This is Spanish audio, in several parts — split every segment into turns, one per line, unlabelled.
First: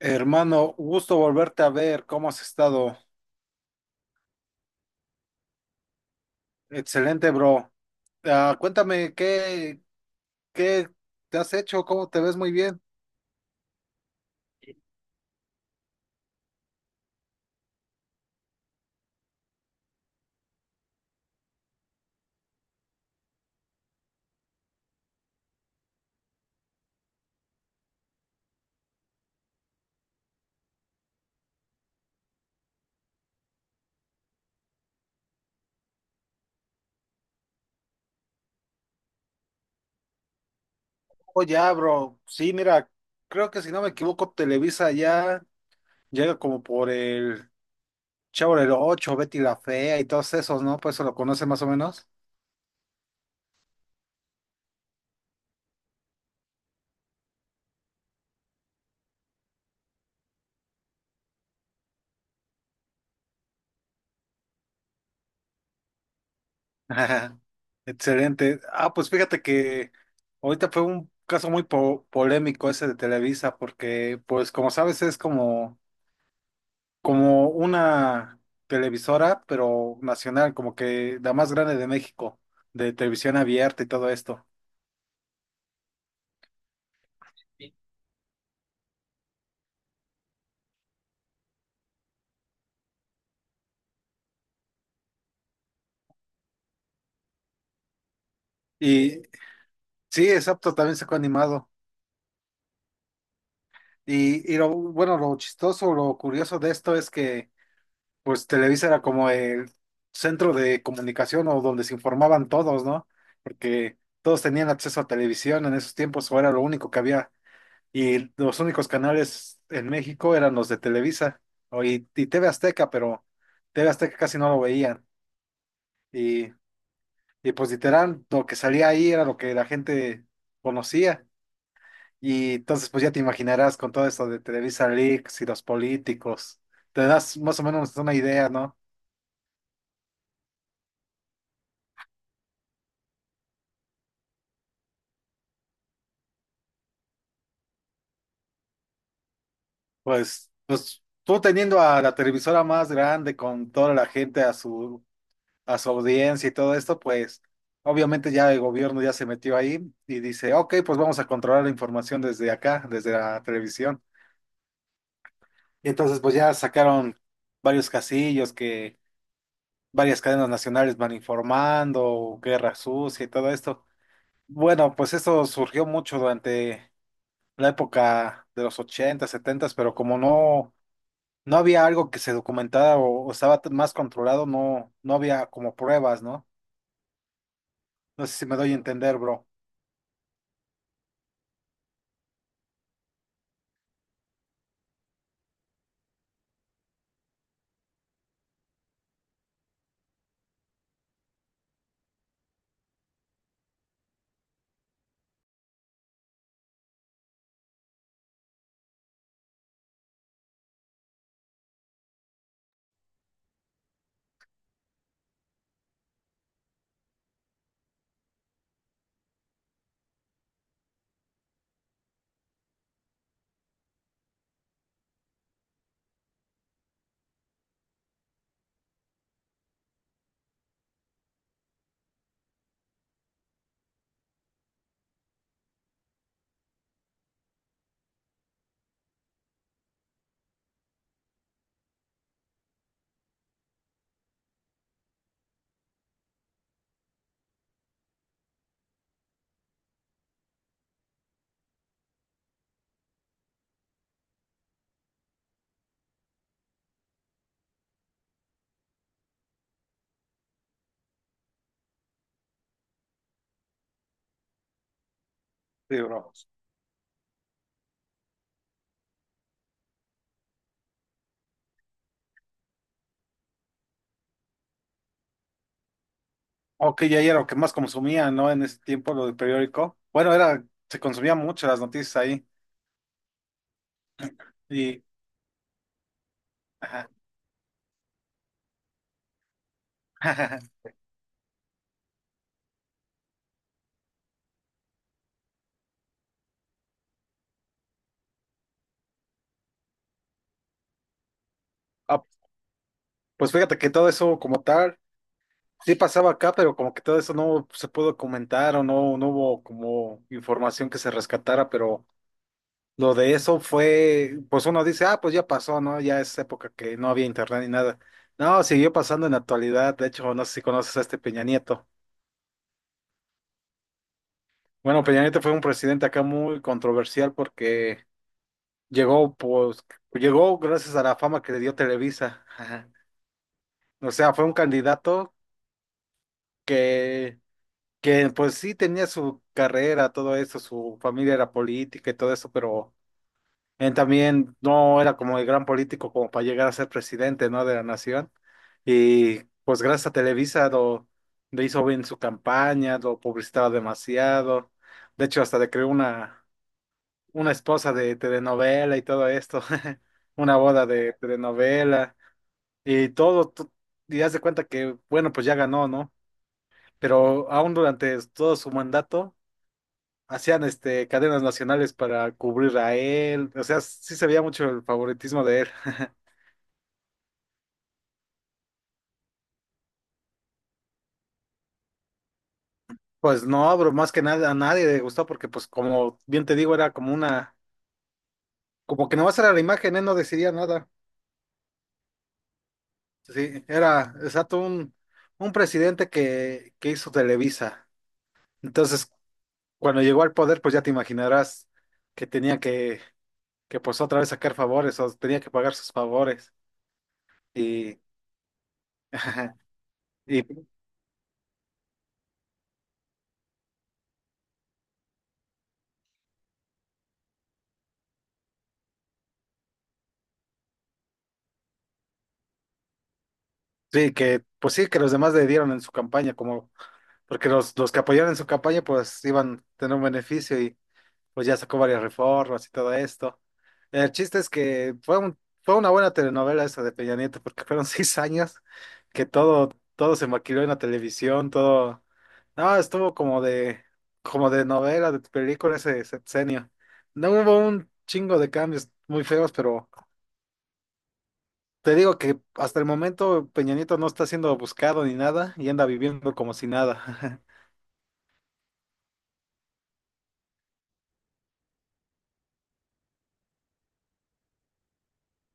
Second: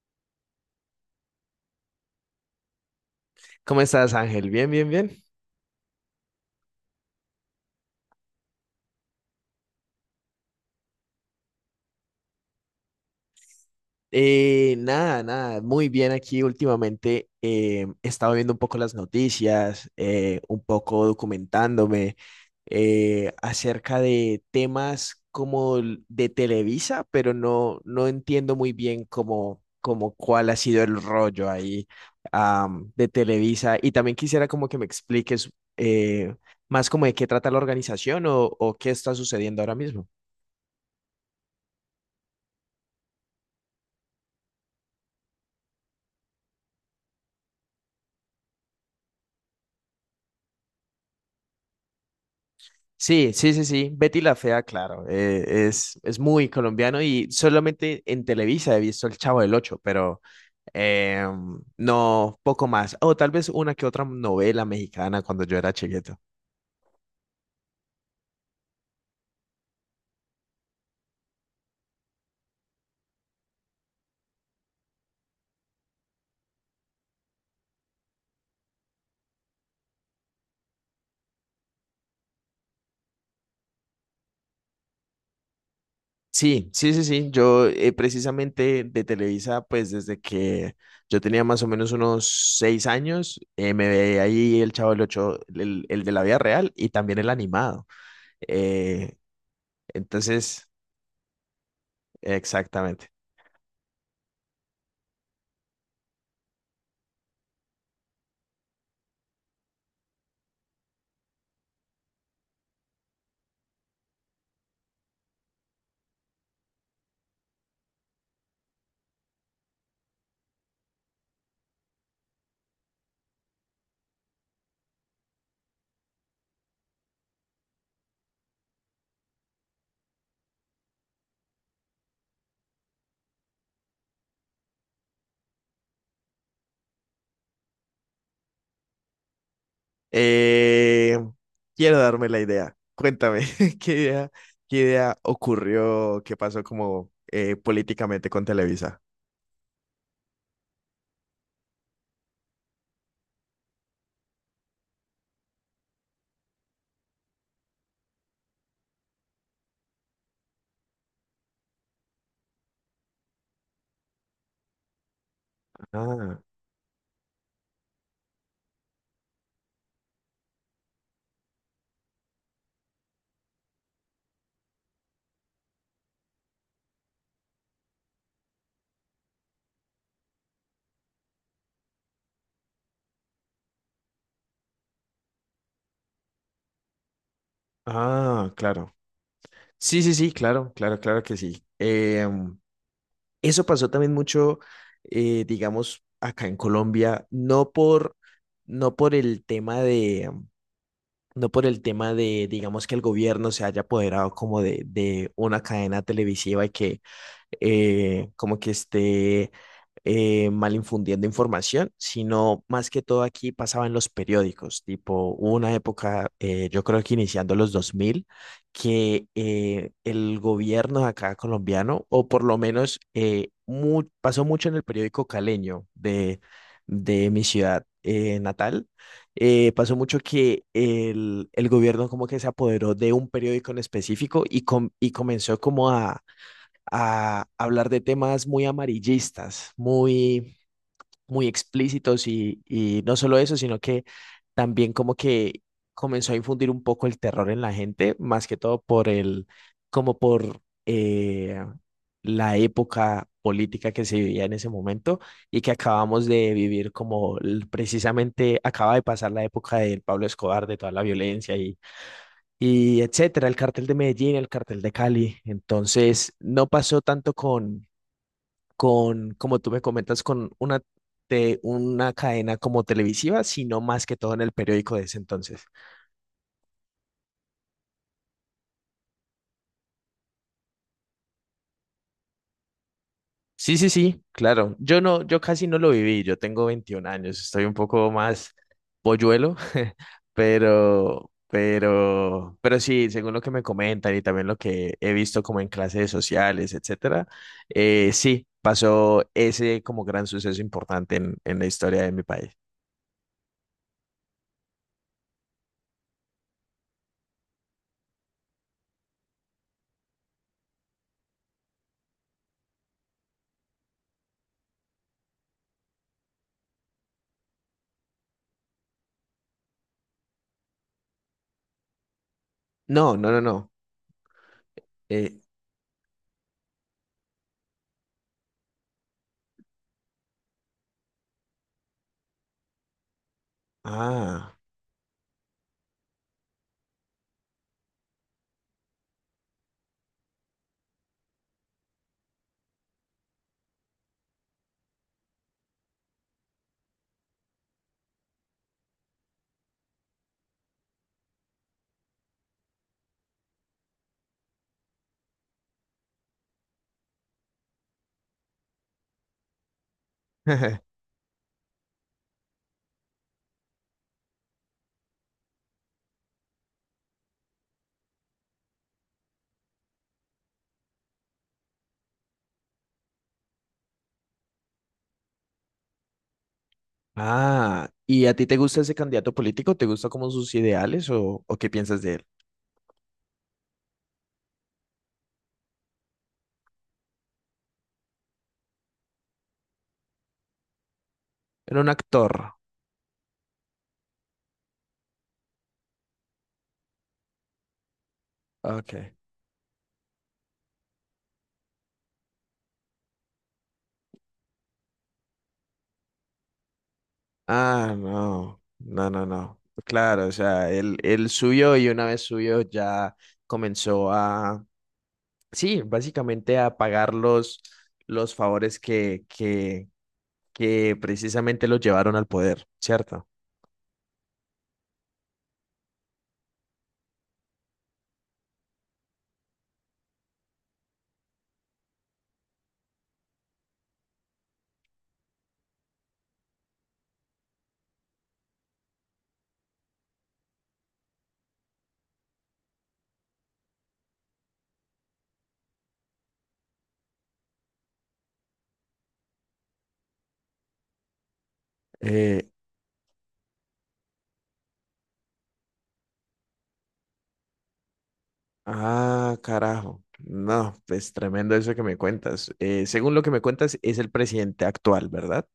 Hermano, gusto volverte a ver. ¿Cómo has estado?
¿Cómo estás, Ángel? Bien, bien, bien.
Excelente, bro. Cuéntame, ¿qué te has hecho? ¿Cómo te ves muy bien?
Nada, nada, muy bien aquí últimamente. He estado viendo un poco las noticias, un poco documentándome acerca de temas como de Televisa, pero no entiendo muy bien cómo cuál ha sido el rollo ahí de Televisa. Y también quisiera como que me expliques eh, más como de qué trata la organización o qué está sucediendo ahora mismo.
Oh, ya, bro. Sí, mira, creo que si no me equivoco, Televisa ya llega como por el Chavo del ocho, Betty la Fea y todos esos, ¿no? Pues eso lo conoce más o menos.
Sí, sí, sí, sí. Betty la Fea, claro. Es muy colombiano y solamente en Televisa he visto El Chavo del Ocho, pero eh, no, poco más. O tal vez una que otra novela mexicana cuando yo era chiquito.
Excelente. Pues fíjate que ahorita fue un caso muy polémico ese de Televisa, porque, pues, como sabes, es como una televisora, pero nacional, como que la más grande de México, de televisión abierta y todo esto.
Sí, sí, sí, sí. Yo, precisamente de Televisa, pues desde que yo tenía más o menos unos 6 años, me veía ahí el Chavo del Ocho, el de la vida real y también el animado. Eh,
Y sí,
entonces,
exacto, también sacó animado.
exactamente.
Y lo bueno, lo chistoso, lo curioso de esto es que, pues, Televisa era como el centro de comunicación o donde se informaban todos, ¿no? Porque todos tenían acceso a televisión en esos tiempos, o era lo único que había. Y los únicos canales en México eran los de Televisa y TV Azteca, pero TV Azteca casi no lo veían. Y, y pues literal, lo que salía ahí era lo que la gente conocía. Y entonces pues ya te imaginarás con todo esto de Televisa Leaks y los políticos. Te das más o menos una idea, ¿no?
Eh, Quiero darme la idea. Cuéntame, ¿qué idea, qué idea ocurrió? ¿Qué pasó como políticamente con Televisa?
Pues tú teniendo a la televisora más grande con toda la gente a su audiencia y todo esto, pues obviamente ya el gobierno ya se metió ahí y dice, ok, pues vamos a controlar la información desde acá, desde la televisión. Y entonces pues
Ah,
ya sacaron varios casillos que varias cadenas nacionales van informando, guerra sucia y todo esto. Bueno, pues esto surgió mucho durante la época de los ochenta, 70, pero como no había algo que se documentara o estaba más controlado, no, no había como pruebas, ¿no? No sé si
ah,
me doy a
claro.
entender, bro.
Sí, sí, sí, claro, claro, claro que sí. Eso pasó también mucho, digamos, acá en Colombia, no por el tema de, no por el tema de, digamos, que el gobierno se haya apoderado como de una cadena televisiva y que como que esté mal infundiendo información, sino más que todo aquí pasaba en los periódicos, tipo, hubo una época, yo creo que iniciando los 2000 que el gobierno de acá colombiano, o por lo menos pasó mucho en el periódico caleño de mi ciudad natal, pasó mucho que el gobierno como que se apoderó de un periódico en específico y comenzó como a hablar de temas muy amarillistas, muy, muy explícitos y no solo eso, sino que también como que comenzó a infundir un poco el terror en la gente, más que todo por el, como por la época política que se vivía en ese momento y que acabamos de vivir como precisamente acaba de pasar la época del Pablo Escobar, de toda la violencia y etcétera, el cartel de Medellín, el cartel de Cali.
Sí, bro.
Entonces, no pasó tanto con, como tú me comentas, de una cadena como televisiva, sino más que todo en el periódico de ese entonces.
Oh, ok, ya era lo que más consumía, ¿no? En ese tiempo, lo del periódico. Bueno, era, se consumía mucho las noticias ahí.
Sí, sí, sí, claro.
Y,
Yo casi no lo viví. Yo tengo veintiún
ajá.
años, estoy un poco más polluelo, pero sí, según lo que me comentan y también lo que he visto como en clases sociales, etcétera, sí, pasó ese como gran suceso importante en la historia de mi
Ah,
país.
pues fíjate que todo eso como tal, sí pasaba acá, pero como que todo eso no se pudo comentar o no, no hubo como información que se rescatara, pero lo de eso fue, pues uno dice, ah, pues ya pasó, ¿no? Ya es época que no había internet ni nada. No, siguió pasando en la actualidad. De hecho, no sé si conoces a este Peña Nieto.
No, no, no, no.
Bueno, Peña
Eh,
Nieto fue un presidente acá muy controversial porque llegó, pues, llegó gracias a la fama que le dio Televisa. Ajá. O sea, fue un
ah.
candidato que, que pues sí tenía su carrera, todo eso, su familia era política y todo eso, pero él también no era como el gran político como para llegar a ser presidente, ¿no? De la nación. Y pues gracias a Televisa le hizo bien su campaña, lo publicitaba demasiado. De hecho, hasta le creó una esposa de telenovela y todo esto, una boda de telenovela. Y todo, tú, y haz de cuenta que, bueno, pues ya ganó, ¿no? Pero aún durante todo su mandato, hacían este, cadenas nacionales para cubrir a él. O sea, sí se veía mucho el favoritismo de él.
Ah, ¿y a ti te gusta ese candidato político? ¿Te gusta como sus ideales o qué piensas de él?
Pues no, bro, más que nada a nadie le gustó porque, pues, como bien te digo, era como que nomás era la imagen, él no decidía nada.
Era un actor.
Sí, era exacto un presidente que hizo Televisa.
Ok.
Entonces, cuando llegó al poder, pues ya te imaginarás que tenía que pues otra vez sacar favores o tenía que pagar sus favores.
Ah,
Y,
no. No, no, no. Claro, o
y
sea, él subió y una vez subió ya comenzó a, sí, básicamente a pagar los favores que precisamente los llevaron al poder, ¿cierto?
sí, que pues sí, que los demás le dieron en su campaña, como porque los que apoyaron en su campaña pues iban a tener un beneficio, pues ya sacó varias reformas y todo esto. El chiste es que fue una buena telenovela esa de Peña Nieto, porque fueron 6 años que todo se maquiló en la televisión, todo, no, estuvo como de novela, de película ese sexenio. No hubo un chingo de cambios muy feos, pero te digo que
Eh,
hasta el momento Peña Nieto no está siendo buscado ni nada y anda viviendo como si nada.
ah, carajo. No, pues tremendo eso que me cuentas. Según lo que me cuentas, es el presidente actual, ¿verdad?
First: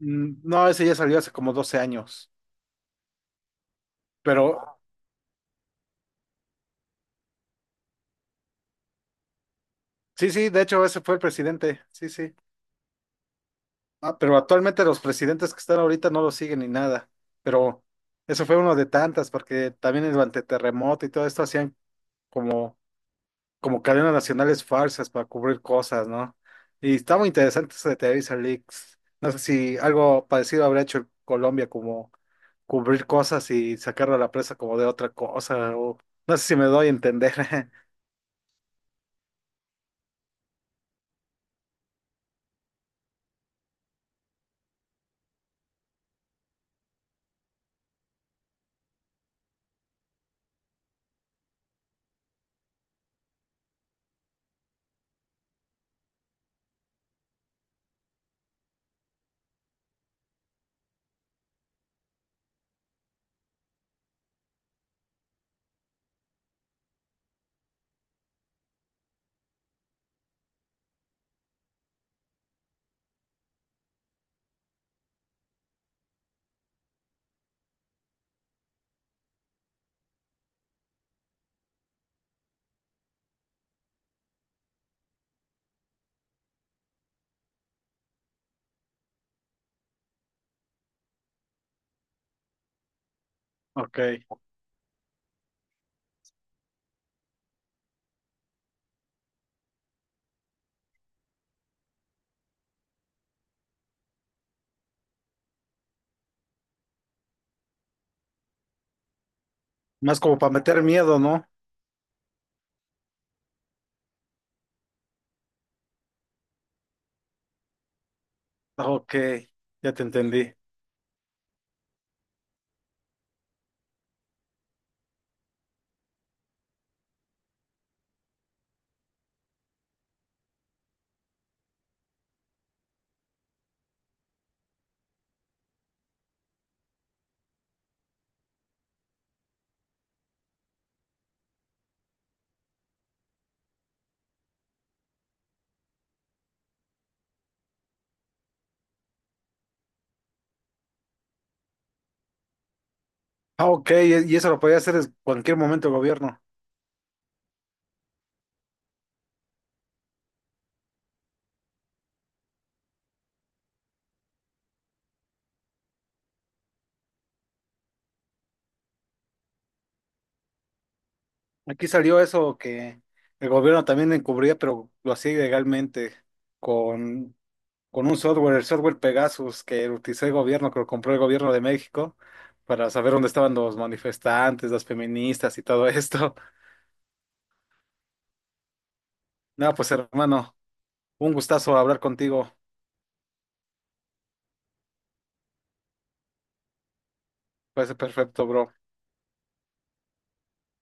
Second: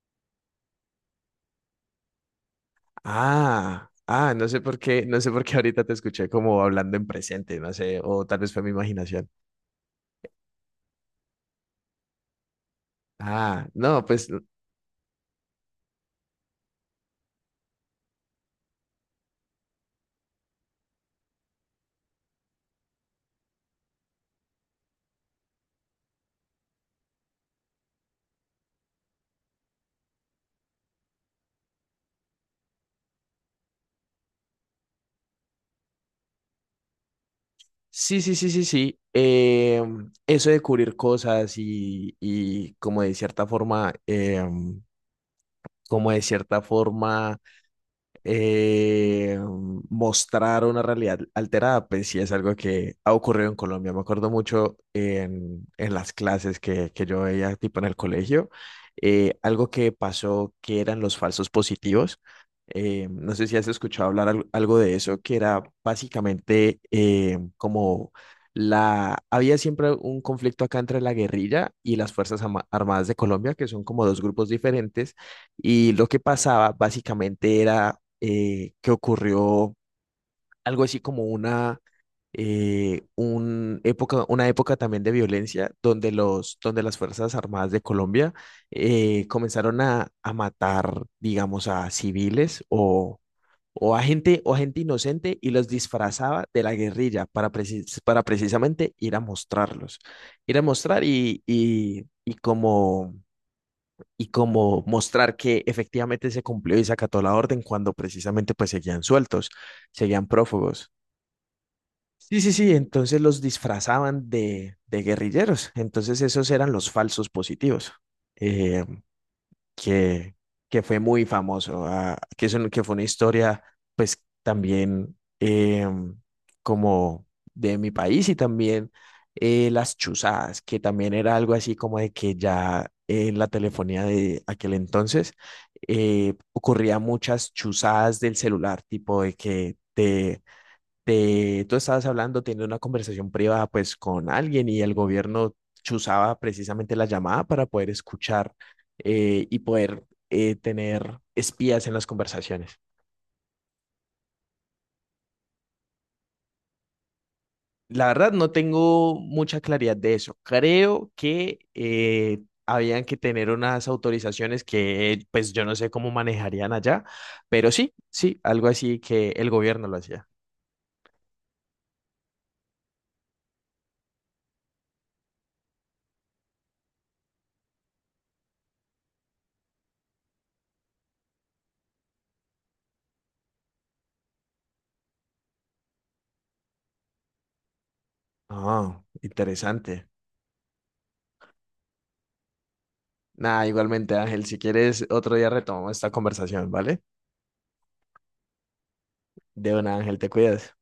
Mm, no, ese ya salió hace como 12 años.
Ah, ah, no sé
Pero
por qué, no sé por qué ahorita te escuché como hablando en presente, no sé, o tal vez fue mi imaginación.
sí, sí, de hecho ese fue el presidente, sí, sí.
Ah, no,
Ah,
pues
pero actualmente los presidentes que están ahorita no lo siguen ni nada, pero eso fue uno de tantas, porque también durante terremoto y todo esto hacían como, como cadenas nacionales falsas para cubrir cosas, ¿no? Y está muy interesante eso de Televisa Leaks. No sé si algo parecido habrá hecho Colombia, como cubrir cosas y sacarlo a la presa como de otra cosa, o no sé si me doy a entender.
sí, sí, sí, sí, sí. Eso de cubrir cosas y como de cierta forma, como de cierta forma. eh, mostrar una realidad alterada, pues sí es algo que ha ocurrido en Colombia. Me acuerdo mucho en las clases que yo veía, tipo en el colegio, algo que pasó que eran los falsos positivos. No sé si has escuchado hablar algo de eso, que era básicamente como la... Había siempre un conflicto acá entre la guerrilla y las Armadas de Colombia, que son como dos grupos diferentes y lo que pasaba básicamente era que ocurrió algo así un época, una época también de violencia donde las Fuerzas Armadas de Colombia comenzaron a matar, digamos, a civiles
Ok,
a gente, o a gente inocente y los disfrazaba de la guerrilla para precisamente ir a mostrarlos, ir a mostrar y como mostrar que efectivamente se cumplió y se acató la orden cuando precisamente pues seguían sueltos,
más
seguían
como para meter
prófugos.
miedo, ¿no?
Sí, sí, sí, entonces los disfrazaban de guerrilleros, entonces esos eran los falsos positivos. Eh,
Ok, ya te
que,
entendí.
que fue muy famoso, ah, que fue una historia pues también em, como de mi país y también las chuzadas, que también era algo así como de que ya en la telefonía de aquel entonces ocurría muchas chuzadas del celular, tipo de que tú estabas hablando, teniendo una conversación privada pues con alguien y el gobierno chuzaba precisamente la llamada para poder escuchar y poder tener espías en las conversaciones.
Ah, ok, y eso lo podía hacer en cualquier momento el gobierno.
La verdad no tengo mucha claridad de eso. Creo que habían que tener unas autorizaciones que pues yo no sé cómo manejarían allá, pero sí, sí, algo así que el gobierno lo hacía.
Aquí salió eso que el gobierno también encubría, pero lo hacía ilegalmente con, con un software, el software Pegasus, que lo utilizó el gobierno, que lo compró el gobierno de México, para saber dónde estaban los manifestantes, las feministas y todo esto.
Ah,
Nada, pues
interesante.
hermano, un gustazo hablar contigo.
Nada, igualmente, Ángel, si quieres, otro día retomamos esta conversación, ¿vale?
Parece perfecto, bro.
De una, Ángel, te cuidas.